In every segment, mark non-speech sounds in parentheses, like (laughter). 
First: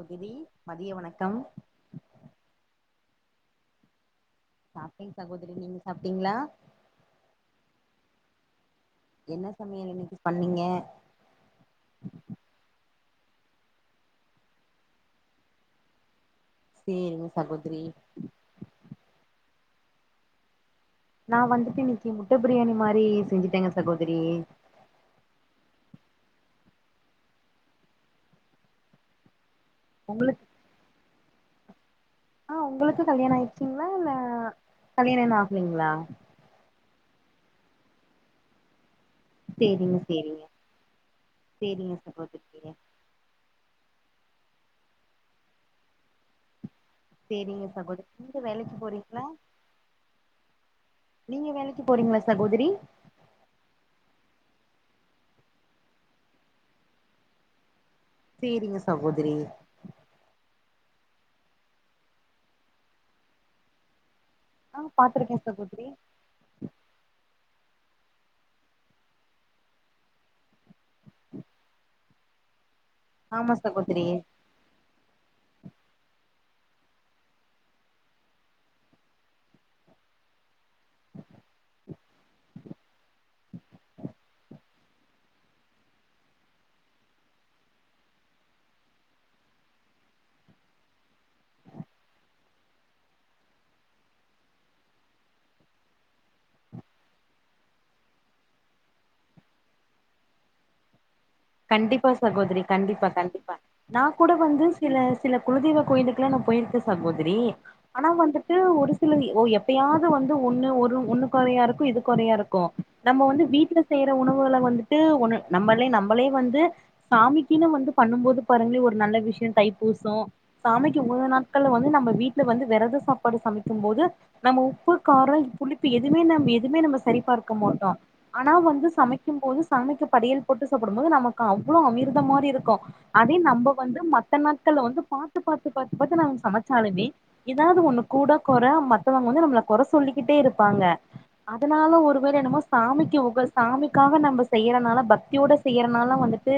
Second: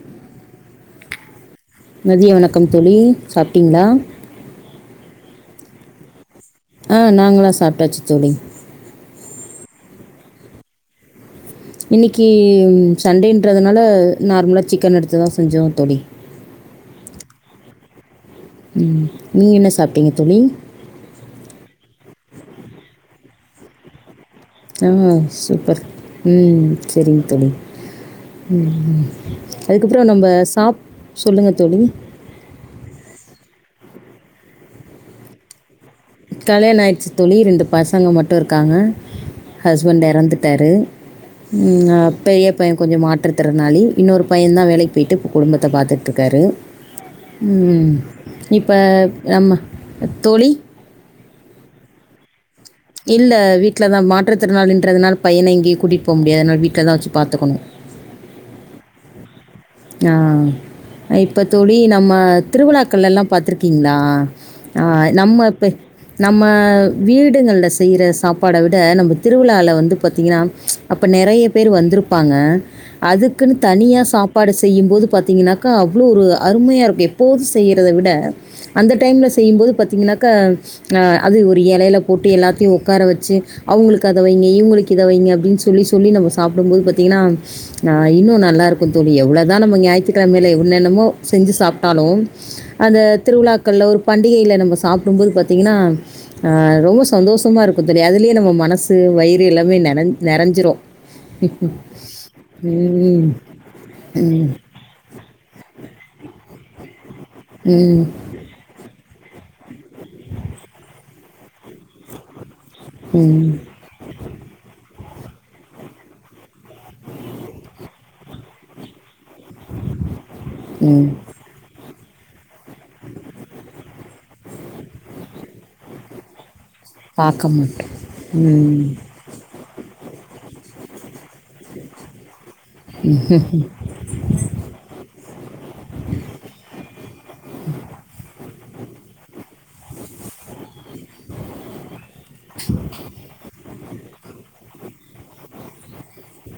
உதிரி மதிய வணக்கம் மதிய வணக்கம் தோழி சாப்ட்டீங்களா சாப்ட்டேங் சகோதரி நீங்க சாப்ட்டீங்களா ஆ நாங்களா சாப்ட்டாச்சு தோழி என்ன சமையல் இன்னைக்கு பண்ணீங்க இன்னைக்கி சண்டேன்றதுனால நார்மலா சிக்கன் எடுத்துதா செஞ்சோ தோழி சேரிங் சகோதரி ம் நீங்க என்ன சாப்ட்டீங்க தோழி நா வந்துட்டு இன்னைக்கி முட்ட பிரியாணி மாரி செஞ்சுட்டேங்க சகோதரி ம்ஹூ சூப்பர் ம் சேரிங்க தோழி ம் அதுக்கப்பற நம்ம உங்களுக்கு சாப் சொல்லுங்க தோழி ஆ உங்களுக்கு கல்யாண ஆயிடுச்சிங்களா இல்ல கல்யாண இன்னு ஆகலீங்களா கல்யாண ஆயிடுச்சு தோழி ரெண்டு பசங்க மட்டு இருக்காங்க சேரிங்க ஹஸ்பண்ட் சேரிங்க இறந்துட்டாரு ம் சேரிங்க அ சகோதரி பெரிய பைய கொஞ்ச மாற்றுத் திறனாளி இன்னொரு பையந்தா வேலைக்கு போயிட்டு இப்ப குடும்பத்த பாத்துட்டு இருக்காரு சேரிங்க உம் சகோதரி நீங்க இப்ப வேலைக்கு போறீங்களா நம்ம தோழி நீங்க வேலைக்கு போறீங்களா சகோதி இல்ல வீட்லதா மாட்ட மற்றத்திருநள் நின்றதுனா பையனை இங்கே கூட்டிகட்டு போக முடியது அதனா வீட்டில தா வச்சு ப்த்துக்கணு சரிங்க சகோதரி ஆ. இப்ப தோழி நம்ம திருவிழாக்கள்ல எல்லா பாத்துிருக்கீங்களா ஆ ஆஹ் பாத்திருக்கே நம்மப்ப சகோதரி நம்ம வீடுகளல செய்யற சாப்பாட விட நம்ம திருவிழாவில வந்து பாார்த்தீங்கன்னா அப்ப நறைய பேர் வந்திருப்பாங்க அதுக்குன்னு ஆமா தனியா சகோதரி சாப்பாடு செய்யும்போது பார்த்தீங்கன்னாக்கா அவ்வளோ ஒரு அருமையாக இருக்கு எப்போது செய்கிறத விட அந்த டைமில் செய்யும்போது பார்த்தீங்கன்னாக்கா அது ஒரு இலையில் போட்டு எல்லா ற்றி உட்கார வச்சு அவங்களுக்கு அதை வைங்க இவங்களுக்கு இதை வைங்க அப்படின்னு சொல்லி சொல்லி நம்ம சாப்பிடும்போது பார்த்தீங்கன்னா இன்னு நல்லா இருக்கும்ன்னனு தோழி எவ்வளோ தா நம்ம ஞாயிற்றுக்கிழமல எவ்னன்னமோ செஞ்சு சாப்பிட்டாலும் அந்த திருவிழாக்கள் ஒரு பண்டிகையில் நம்ம சாப்பிடும் போது பார்த்தீங்கன்னா ரொம்ப சந்தோஷம் மா இருக்கு தெரியா அதுேயே நம்ம மனசு வயிறு எல்லாமே நறஞ்சிரு நறஞ்சிரு கண்டிப்பா சகோதரி கண்டிப்பா கண்டிப்பா நான் கூட ம் வந்து சில சில குலதெய்வ கோயிலுக்குெல்லா நா போயிருக்க சகோதரி ம் ஆனா வந்துட்டு ஒரு எப்பாவது வந்து ஒண்ணு ஒரு ஒண்ணு குறையா இருக்கு இது குறையா இருக்கு நம்ம வந்து ம் வீட்டுல செய்யற உணவுகளை வந்து நம்மள நம்ம அவளே வந்து சாமிக்குன்னு வந்து பண்ணும் போது பாருங்களே ஒரு நல்ல விஷயம் தைப்பூசம் சாமிக்கு ம் ஒவ்வ நாட்க்கள்ல வந்து நம்ம இல்ல வந்து வெரத சாப்பாடு சமைக்கு போது நம்ம உப்பு, கார, புளிப்பு எது எதுமே நம்ப எது எதுமே நம்ம பார்க்க சரிபார்க்க மாட்டோ. மாட்டோம் ஆனா ம் வந்து சமைக்கும் போது சமைக்க படையல் போட்டு அதுவும் நமக்கு அவ்ளோ அமிர்த மாதிரி இருக்கு. அதே நம்ம வந்து மத்த நாட்கள்ல வந்து பாத்து, பாத்து, பாத்து, பாத்து நாம சமச்சாலுமே ஏதாவது ஒண்ணு கூட கோற மத்தவங்க வந்து நம்மள கொற சொல்லிக்கிட்டே இருப்பாங்க. அதனால ஒருவேளை என்னமோ சாமிக்கு உக சாமிக்காக நம்ப செய்யறனால பக்தி தியோட செய்யறனாலா வந்துட் ட்டு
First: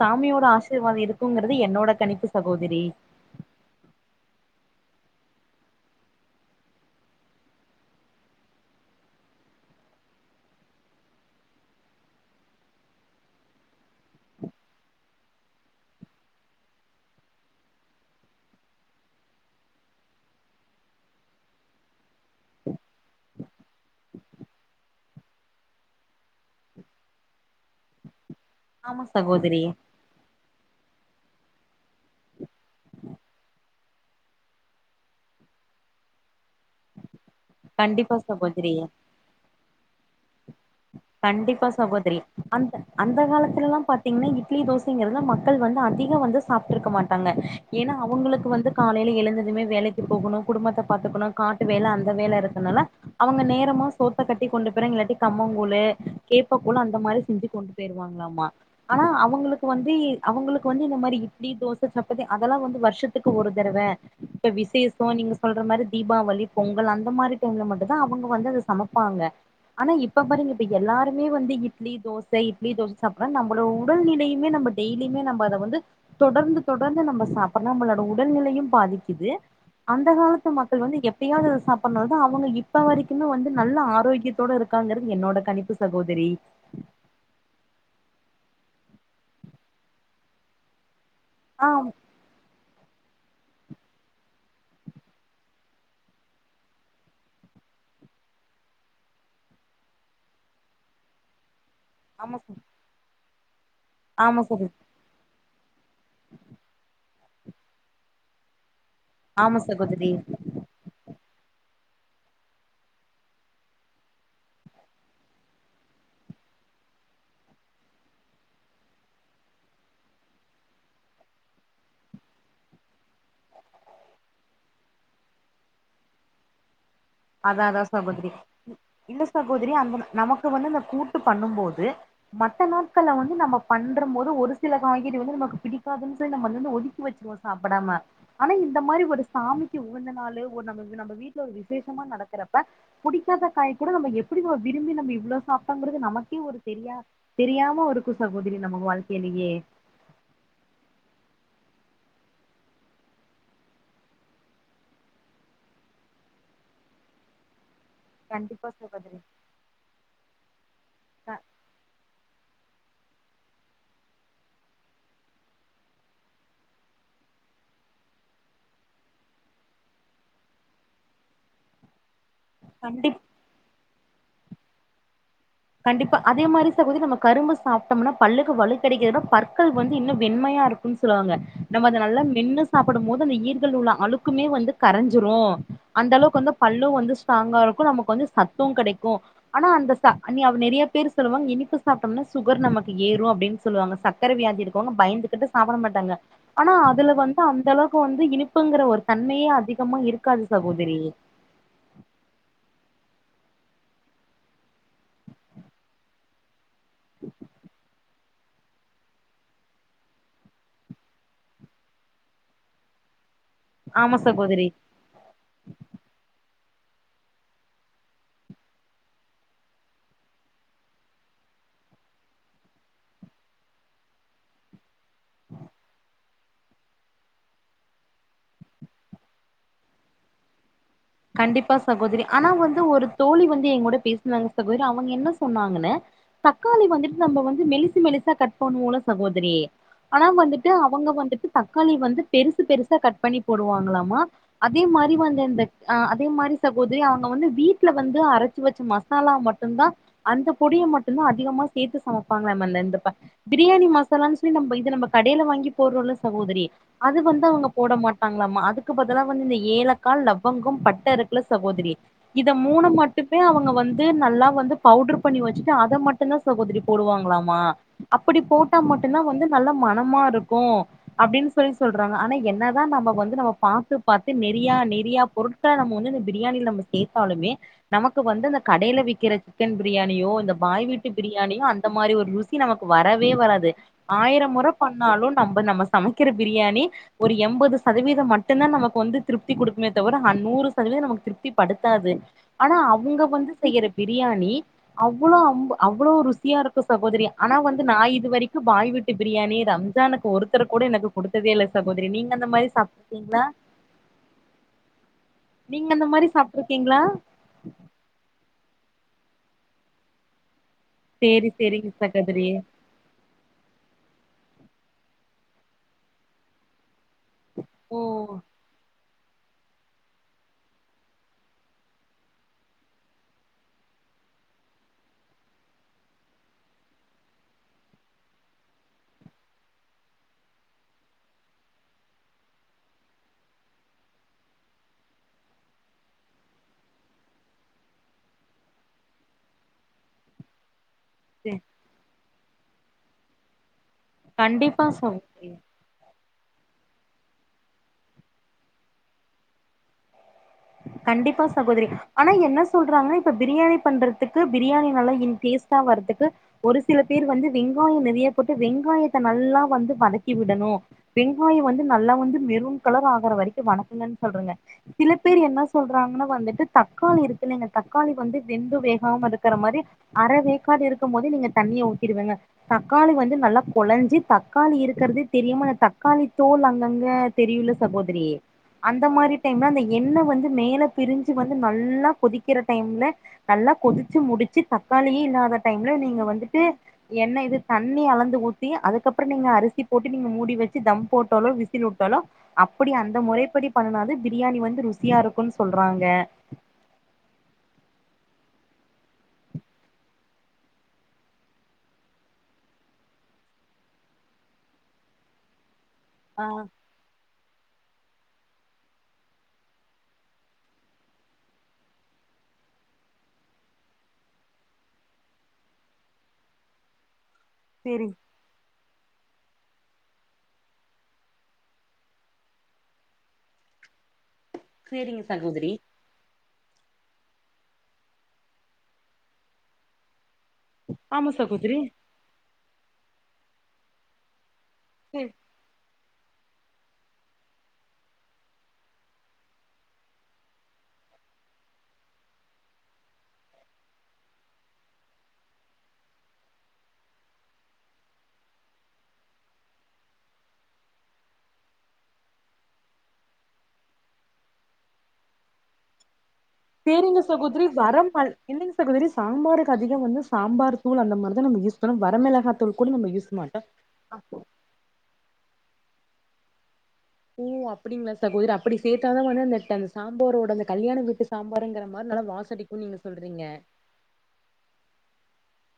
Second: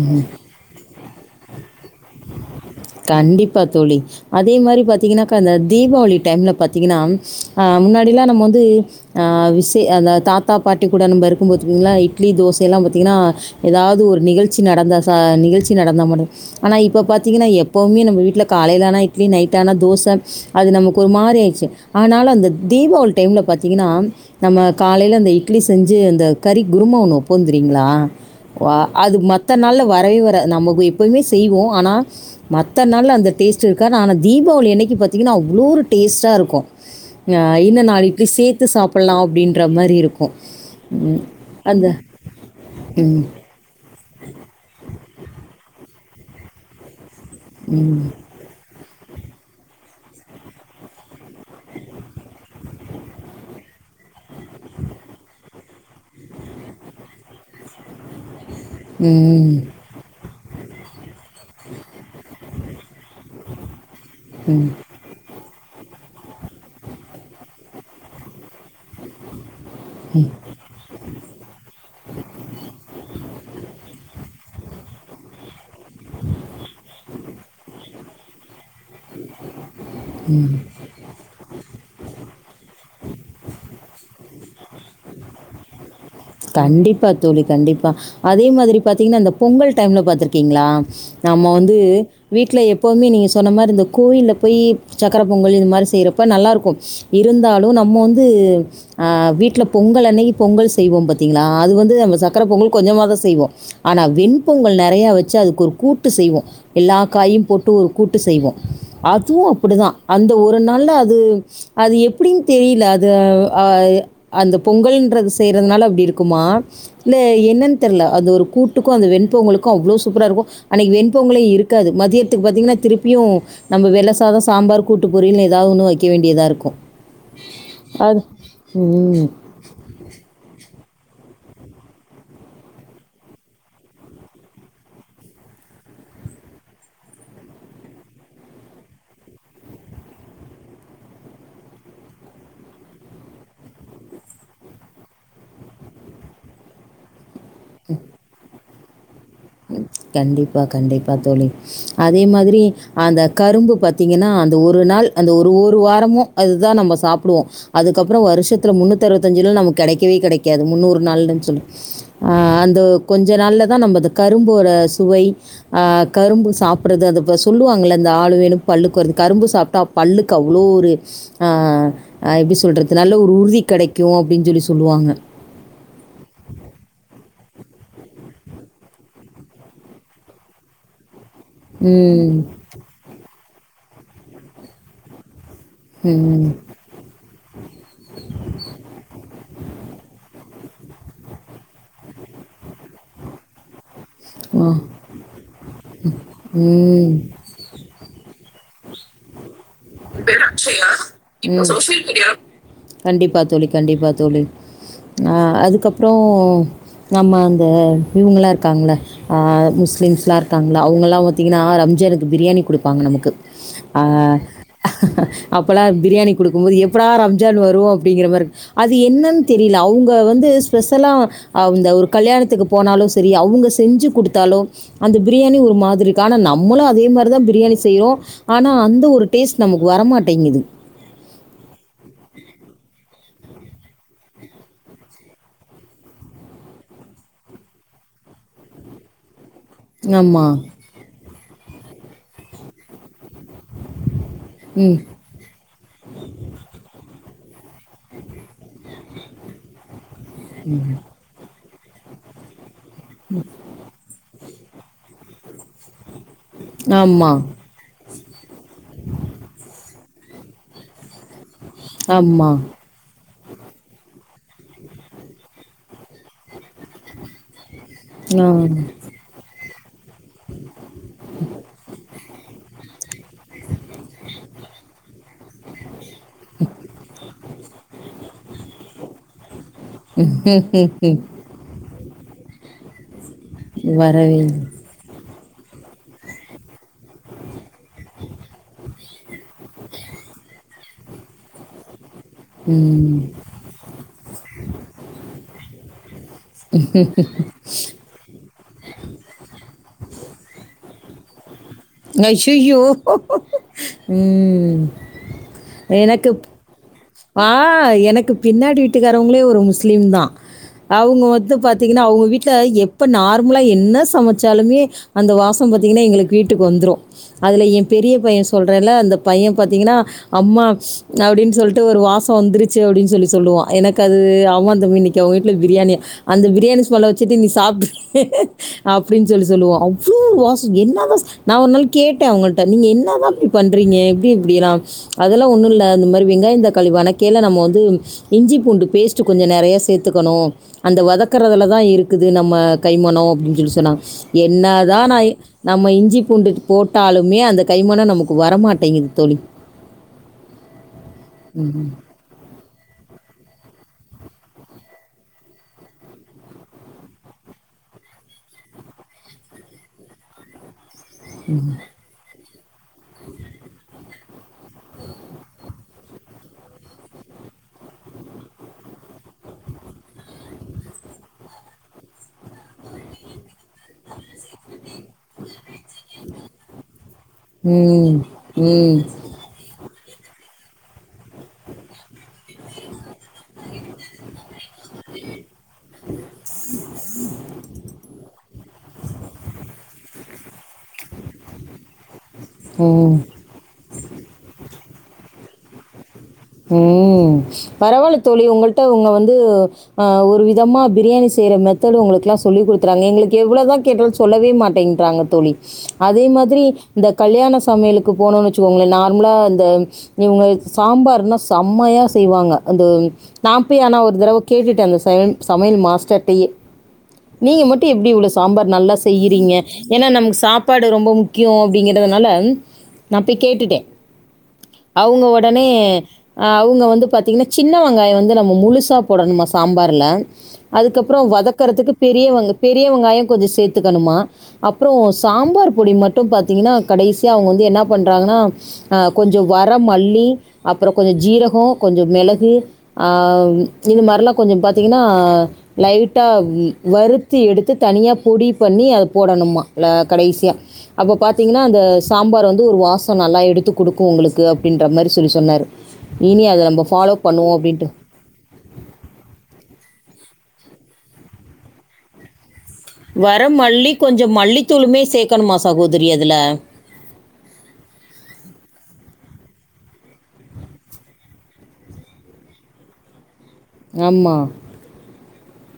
சாமியோட ஆசீர்வாதோ இருக்குங்கறது என்னோட கணிப்பு சகோதரி. தீங்ன்னாக்க அந்த தீபாவளி டைம்ல பாத்தீங்ன்னா அஹ முன்னாடியெல்லாம் நம்ம வந்து அஹ விஷே தாத்தா, பாட்டி கூட நம்ப இரும் பாத்தீங்ளா இட்லி, தோசயெல்லா பாத்தீங்ன்னா ஏதாவது ஒரு நிகழ்ச் ச்சி நடந்தா ச நிகழ்ச்சி நடந்தா முடியும். ஆனா இப்ப பாத்தீங்ன்னா எப்பவுமே நம்ம வீட்டுல காலையிலானா இட்லி, நைட்டானா தோசை. அது நமக்கு ஒரு மாரி ஆயிருச்சு. ஆனாலும் அந்த தீபாவளி டைம்ல பாத்தீங்ன்னா நம்ம காலையில அந்த இட்லி செஞ்சி அந்த கறி குருமா ஒண்ணு வப்போந் தெரியுங்களா? வா ஆமா அது மத் சகோதரி இத்தந்நாள்ல வரவே வராது. நமக்கு இப் எப்போவுமே செய்வோ ஆனா மத்த நாள்ல அந்த டேஸ்ட் இருக்கா. ஆனா தீபாவளி அன்னைக்கு பாத்தீங்ன்னா அவ்ளோ ஒரு டேஸ்ட்டா இருக்கு ங இன்னு நாலு கண்டிப்பா இட்லி சேத்து சகோதரி சாப்ட்லா அப்டின்ற மாரி இருக்கு. கண்டிப்பா சகோதரி. அந்த, அந்த ம் காலத்துலல்லா பாத்தீங்ன்ன இப் இட்லி, தோசைங்கறத மக்கள் வந்து அதிகம் வந்து சாப்ட்ருக்க மாட்டாங்க. க்காங்க, ஏன்னா ம் அவங்களுக்கு வந்து காலையில எழுந்ததுமே வேலைக்கு போகணும், குடும்பத்தை பாத்துக்கணும். காட்டு வேல, அந்த வேல இருக்குன்னால அவங்க நேரமா சோத்த கட்டி கொண்டு போறேங்க இல்லாட்டி கம்மங் கூளு, கேப்ப கூளு அந்த மாரி செஞ்சி கொண்டு போயிருவாங்க ஆமா. ஆனா ம் அவங்களுக்கு வந்து இஇ அவங்களுக்கு வந்து இந்த மாரி இட்லி, தோசை, சப்பாத்தி அதெல்லா வந்து வருஷத்துக்கு ஒரு தெறவ. இப்ப ம் விசேஷம் நீங்க சொல்ற மாரி தீபாவளி, பொங்கல் அந்த மாரி டைம்ல மட்டும் அதா அவங்க வந்து அத சமைப்பாங்க. ஆனா இப்ப இப்ப பாருங்க இப்ப எல்லாருமே வந்து இட்லி தோசை, இட்லி தோசை சாப்ட்றாங்க. நம்மளோட உடல்நிலையுமே நம்ம டெய்லியுமே நம்ம அத வந்து தொடர்ந்து தொடர்ந்து நம்ம சாப்ட்றோமுல்ல. இப்ப உடல் நிலையும் பாதிக்குது அந்த காலத்து மக்கள் வந்து எப்பயாது இத சாப்ட்டனால தா அவங்க இப்ப வரைக்குமே வந்து நல்ல ஆரோக்கியத் த்தொடரு இருக்காங்றது என்னோட கணிப்பு சகோதரி. கண்டிப்பா தோழி கண்டிப்பா. அதே மாதிரி பாத்தீங்ன்னா இந்த பொங்கல் டைம்ல பாத்திருக்கீங்ளா? நம்ம ஆ வந்து வீட்ல எப் எப்போமே நீங்கள் சொன்ன மாரி இந்த கோயில்ல போய் சக்கரை பொங்கல் இது மாரி செய்றப்ப நல்லா இருக்கும். இருந்தாலும் நம்ம வந்து அஹ் வீட்ல பொங்கல் அன்னக்கி பொங்கல் செய்வோம் பாத்தி தீங்ளா? அது வந்து நம்ம ஆமா சக்கரை சகோ- பொங்கல் கொஞ்சமத செய்வோ ஆனா ஆமா சகோ வெண்பொங்கல் நெறையா வச்ச (unintelligible) ஒரு கூட்டு செய்வோ எல்லா காயும் போட்டு ஒரு கூட்டு செய்வோ அதுவு ஆமா அப்புடித சகோதரி அந்த ஒரு நாள்ல அது அது எப்புடின் தெரில அது அ அ அந்த பொங்கல்ன்றது செய்யறதுனால அப்படி இரு க்குமா இல்ல என்னன் தெரல அந்த ஒரு கூட்டுக்கு அந்த வெண்பொங்கலுக்கு அவ்ளோ சூப்பரா இருக்கு அன்னைக்கு வெண்பொங்கலெ இருக்காது மத்தியத்துக்கு பாத்தீங்கன்ன திருப்பியு நம்ப வெள்ள சாதொ சாம்பாரு கூட்டு பொரியல்னு ஏதாவது ஒண்ணு வைக்க வேண்டியதா இருக்கு அதா அதா சகோதிரி இந்த ம். சகோதிரி அந்த நமக்கு வந்து இந்த கூட்டு பண்ணும் போது மத்த நாட்கள்ள வந்து நம்ம பண்ற போது ஒரு சில காய்கறி வந்து நமக்கு பிடிக்காதுன்ட்டு நம்மந்து ஒதுக்கி வச்சுருவோ சாப்படாம ஆனா இந்த மாதிரி ஒரு சாமிக்கு உகந்த நாலு ஒரு நம்ப நம்ப வீட்டுல ஒரு விசேஷ (unintelligible) நடக்கறப்ப புடிக்கத காய் கூட நம்ப எப்புடி விரும்பி நம்ம இவ்வளோ சாப்ட்டோங்கறது நமக்கே ஒரு தெரியா தெரியாம ஒருக்கு சகோதிரி நம்ம வாழ்க் கண்டிப்பா கண்டிப்பா தோழி அதே மாதிரி அந்த கரும்பு பாத்தீங்கன்னா அந்த ஒரு நாள் அந்த ஒரு ஒரு வாரமு அதுத நம்ப சாப்புடுவோ அதுக்கப்பொறோ கண்டிப்பா வருஷத்துள முன்னூத் சகோதரி அறுவத்தஞ்சுலா நமக்கு கெடைக்கவே கெடைக்காது முன்னூறு நாள்ன்னு சொல்ல ஆஹ் அந்த கொஞ்ச நாள்ல தான் நம்மது கரும்போட சுவை ஹ கரும்பு சாப்புடடுறது சொல்லுவாங்கள இந்த ஆளு வேணு பல்லுக்கு வருது கரும்பு சாப்பிட்டா பல்லுக்கு அவ்ளோ ஒரு ஹ ஹ எப்படி சொல்றது நல்ல கண்டிப்பா ஒரு உறுதி கிடைக் (unintelligible) அப்டின்னு சொல்லி சொல்லுவாங்க கண்டிப்பா அதே மாரி சகோதி நம்ம கரும்பு சாப்டம்னா பல்லுக்கு வலு கெடைக்குட பற்கள் வந்து இன்னு வெண்மையா இருக்குன் சொல்லுவாங்க நம்ம அத நல்லா ம். மென்னு சாப்புடும் போது அந்த ஈர்களுலா அழுக்குமே வந்து கரஞ்சிரு அந்த அளவுக்கு ம். வந்து பல்லு வந்து ஸ்ட்ராங்கா இருக்கு நமக்கு வந்து சத்து கெடைக்கு ஆனா அந்த ச அப் நெறைய பேரு சொல்லுவாங் இனிப்பு சாப்டம்னா சுகர் நமக்கு ஏறூ அப்டின் சொல்லுவாங்க சக் க்கர வியாதி அ. இருக்கவங்க பயந்துகிட்டு சாப்புட மாட்டாங்க ஆனா அதுல ம். வந்து அந்தளவுக்கு வந்து இனிப் ப்புங்கிற ஒரு தன்மையே அதி எ பேரு அக்ஷயா ம் இப்ப சோஷியல் மீடியா கண்டிப்பா தோழி கண்டிப்பா தோழி ஆ அதுக்கப்றோ ஆமா அந்த இவங்களா இருக்காங்ல அ முஸ்லீம்ஸ்லா இருக்காங்கல அவங்கலா ஒத்திங்கனா ரம்ஜானுக்கு பிரியாணி குடுப்பாங்க நமக்கு ஆமா சகோதரி அப்பொலா பிரியாணி குடுக்குபோது எப்படா ரம்ஜான் வரு அப்டிங்கிற மாரி அது என்னன் தெரில அவுங்க வந்து ஸ்பெஷலா அ உந்த ஒரு கல்யாணத்துக்கு போனாலு சரி அவங்க செஞ்சு குடுத்தாலு அந்த பிரியாணி ஒரு மாதிருக்கு ஆனா நம்மளு அதே மாரிதா பிரியாணி செய்றோ ஆனா அந்த ஒரு டேஸ்ட் நமக்கு வரமாட்டேங்குது கண்டிப்பா சகோதரி ஆனா வந்து ஒரு தோழி வந்து எங்கோட பேசுனாங்க சகோதரி அவங்க என்ன சொன்னாங்கனு தக்காளி வந்துட்டு நம்ம வந்து மெலிசு மெலிசா கட் பண்ணுவோல சகோதரி ஆனா ஆமா. வந்துட்டு அவங்க வந்துட்டு தக்காளி வந்து பெருசு பெருசா கட் பண்ணி போடுவாங்களாமா அதே ம். மாரி வந்து இந்த ஆ அதே மாரி சகோது அவங்க வந்து வீட் ல வந்து அரச்சு வச்ச மசாலா மட்டுந்தா அந்த பொடிய மட்டுந்தா அதிகமா சேத்து சமப்பாங்களாமா நெண்டு பிரியாணி மசாலான் சொல்லி நம்ம இத நம்ம கடைல வாங்கி கி போடுறோன்ல சகோதரி அது ஆமா வந்து அவங்க போட மாட்டாங்களாமா அதுக்கு பதிலா வந்து இந்த ஏலக்கா லவ் அங்கம் பட்ட இருக் ல்ல சகோதரி ஆமா இத மூண மட்டுமே அவுங்க வந்து நல்லா வந்து பவ்டர் பண்ணி வச்சுட்டு அத மட்டுந்தா சகோதரி போடுவாங்களாமா அப்படி ஆ போட்டா மட்டுந்தா வந்து நல்ல மனமா இருக்கு அப்டின் சொல்லி சொல்றாங்க ஆனா என்னதா நம்ம வந்து நம்ம பாத்து பாத்து நெறியா நெறியா ருட்டா நம்ம வந்து அந்த பிரியாணில நம்ம சேத்தாலுமே நமக்கு வந்து அந்த கடைல விக்கிற சிக்கன் பிரியாணியோ இந்த பாய் வீட்டு பிரியாணியோ அந்த மாரி ஒரு ருசி நமக்கு வ ரவே வராது வரவே ஆயிரம் இல்ல முற பண்ணாலு நம்ப நம்ம சமைக்கிற பிரியாணி ஒரு எம்பது சதவீதோ மட்டுந்தா நமக்கு வந்து திருப்தி குடுக்குமே நூறு சதவீதம் நமக்கு திருப்தி படுத்தாது ஆனா ம் அவங்க வந்து செய்யற பிரியாணி அவ்வளோ அம் அவ்வளோ ருசியா இருக்கும் சகோதரி ஆனா வந்து நான் இது வரைக்கும் பாய் வீட்டு பிரியாணி ரம்ஜானுக்கு ஒருத்தரை கூட எனக்கு கொடுத்ததே இல்ல சகோதரி நீங்க அஷ அந்த மாரி யோ சாப்ட்ருக்கீங்களா உம் நீங்க அந்த மாதிரி சாப்ட்டிருக்கீங்களா வா எனக்கு பின் பின்னாடி வீட்டுக்காரவங்களே ஒரு முஸ்லீம் தான் அவங்க சேரி வந்து சேரிங்க பார்த்தீங்கன்னா அவங்க சகோதரி வீட்டுல எப்ப நார்மலா என்ன சமைச்சாலுமே அந்த வாசம் பாத்தீங்கன்னா எங்களுக்கு வீட்டுக்கு வந்துரும் அதுல என் ஓ பெரிய பையன் சொல்றல்ல அந்த பையன் பாத்தீங்கன்னா அம்மா அப்படின்னு சொல்லிட்டு ஒரு வாசம் வந்திருச்சு அப்டி சொல்லி சொல்லுவா எனக்கு அது ஆமா இன்னைக்கு அவ வீட்ல பிரியாணியா அந்த பிரியாணி ஸ்மெல்ல வச்சுட்டு நீ சாப்ட்று அப்டினு சொல்லி சொல்லுவோம் அவ்ளோ மோஷ் என்னதா நா ஒருநாள் கேட்ட அவங்ககிட்ட நீ என்னதா அப்டி பன்றீங்க எப்டி இப்டி எல்லா அதெல்லா ஒன்னு இல்ல இந்த மாரி வெங்காய தக்கா வணக்கீல கீழே நம்ம வந்து இஞ்சி பூண்டு பேஸ்ட்டு கொஞ்சம் நிறைய சேர்த்துக்கணும் அந்த சே வதக்கறதுல தான் இருக்குது நம்ம கைமணோ அப்டி சொல்லி சொன்னங்க என்ன கண்டிப்பா தான் நான் சகோதரி நம்ம இஞ்சி பூண்டு போட்டாலுமே அந்த கைமணம் நமக்கு வரமாட்டேங்குது தொளி கண்டிப் சகோதரி ஆனா என்ன சொல்றாங்கன்னா இப்ப பிரியாணி பண்றதுக்கு பிரியாணி நல்லா டேஸ்ட்டா வர்றதுக்கு ஒரு சில பேர் வந்து வெங்காயம் நெறைய போட்டு வெங்காயத்தை நல்லா வந்து வதக்கி விடணும் வெங்காயம் வந்து நல்லா வந்து மெரூன் கலர் ஆகுற வரைக்கும் வணக்கங்க சொல்றங்க பிலப் சொல்றாங்கன்னா வந்துட்டு தக்காளி இருக்குங்க தக்காளி வந்து வெந்து வேகாமல் இருக்கிற மாதிரி அரை வேக்காடு இருக்கும் போதே நீங்க தண்ணிய ஊத்திடுவங்க தக்காளி வந்து நல்லா கொழஞ்சி தக்காளி இருக்கறதே தெரியமா தக்காளி தோல் அங்கங்க தெரியல ம் சகோதரி ம் அந்த மாதிரி டைம்ல எண்ணெ வந்து மேலே பிரிஞ்சு வந்து நல்லா கொதிக்கிற டைம்ல நல்லா கொதிச்சு முடிச்சு தக்காளியே இல்லாத டைம்ல நீங்க வந்துட்டு என்ன இது தண்ணி அளந்து ஊத்தி அதுக்கப்புறம் நீங்க அரிசி போட்டு நீங்க மூடி வச்சு தம் போட்டோலோ விசில் உட்டாலும் அப்படி ம் அந்த முறைப்படி பண்ணனாது பிரியாணி வந் இருக்கும்ன்னு சொல்றாங்க உஹ்ம் பரவால்ல தோழி உங்கள்ட்ட உங்க வந்து அஹ் ஒரு விதமா பிரியாணி செய்யற மெத்தடு உங்களுக்கு எல்லா சொல்லி் கொடுக்குறாங்க எங்களுக்கு எவ்வளவுதான் கேட்டாலும் சொல்லவே மாட்டேன்றாங்க தோழி அதே ஆ மாதிரி இந்த கல்யாண சமையலுக் போனும்னு வச்சுக்கோங்களேன் நார்மலா அந்த இவங்க சாம்பார்னா செம்மையா செய்வாங்க அது நான் போய் ஆனா ஒரு தடவ கேட்டுட்டேன் அந்த சமையல் மாஸ்டரிட்டையே நீங்க மட்டு சேரி எப்டி இவ்ளோ சாம்பார் நல்லா செய்யிறீங்க ஏன்னா நமுக்கு சாப்பாடு ரொம்போ முக்கியோ அப்படிங்கறதுனால நா போய் கேட்டுட்டே சேரிங்க அவுங்க ஒடனே சகோதரி அவுங்க வந்து பாத்தீங்கனா சின்ன வங்காய வந்து நம்ம முழுசா போடணுமா சாம்பார்ல அதுக்கப்புறோ ஆமா சகோதரி வதக்கறதுக்கு பெரியவங்க பெ பெரிய வங்காயோ கொஞ்சோ சேத்துக்கணுமா அப்புறோ சேரி சாம்பார் பொடி மட்டு பத் பாத்தீங்கனா கடைசியா அவுங்க வந்து என்ன பண்றாங்னா ஆ கொஞ்சோ வர மல்லி அப்புறோ கொஞ்சோ ஜீரகோ கொஞ்சோ மெளகு ஆ இது மாரிலா கொஞ்சோ பாத்தீங்கன்னா லைட்டா வறுத்தி எடுத்து தனியா பொடி பண்ணி அத போடணுமா இல்ல கடைசியா அப்போ பாத்தீங்கன்னா அந்த சாம்பார் வந்து ஒரு வாசோ நல்லா எடுத்து குடுக்கும் உங்களுக்கு அப்படின்ற மாரி சொல்லி சொன்னாரு சேரிங்க சகோதரி அப்படின்ட்டு வரமல் இல்லிங்க சகோதரி சாம்பாருக்கு அதிக வந்து சாம்பார் தூள் அந்த மார்தா நம்ம யூஸ் பண்ணு வரமிளகாதூ வர மல்லி கொஞ்சோ மல்லித்தூளுமே சேக்கணுமா சகோதரி அதில ஓ அப்படிங்களா சகோதரி அப்படி சேர்த்தாதான் வந்து ட்ட அந்த சாம்பாரோட அந்த கல்யாண வீட்டு சாம்பாருங்கிற மாரி நல்லா வாசடிக்கும்ன்னனு நீங்க சொல்றீங்க ஆம்மா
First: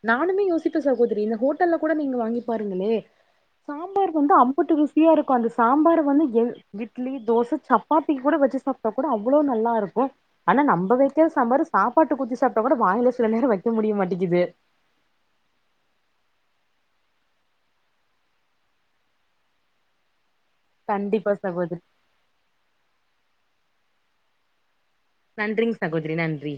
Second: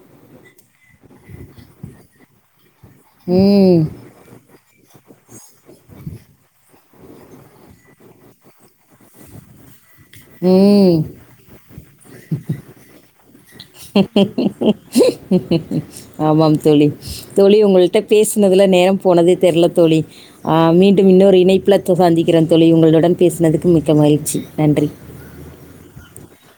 நானுேமே யோசிப்ப சகோதரி இந்த ஹோட்டல்ல கூட நீங்க வாங்கிப்பாருங் ம் அம்ட்டு ருசியா இருக்கும் அந்த சாம்பார வந்து என் இட்லி தோசை சப்பாத்திக்கு கூட வச்சு சாப்ட்டா கூட அவ்ளோ நல்லா இருக்கு வோ ஆனா நம் ம் வெக்கர சாம்பாரு சாப்பாட்டுக்கு ஊத்தி சாப்ட்டா கூட வாயில சிலநேரோ வைக் முடிய மாட்டேக்கிது ஆமாம் தோழி தோழி உங்களிட்ட பேசனதுல நேரம் போனதே தெர்ல தோழி ஆம் மீண்டும் கண்டிப்பா இன்னொரு சகோதரி இணைப்பில் த சாந்தக்கிற தோழி உங்களுடன் பேசுனதுக்கு மிக் மிக்க மகிழ்ச்சி நன்றி நன்றிங்க சகோதரி நன்றி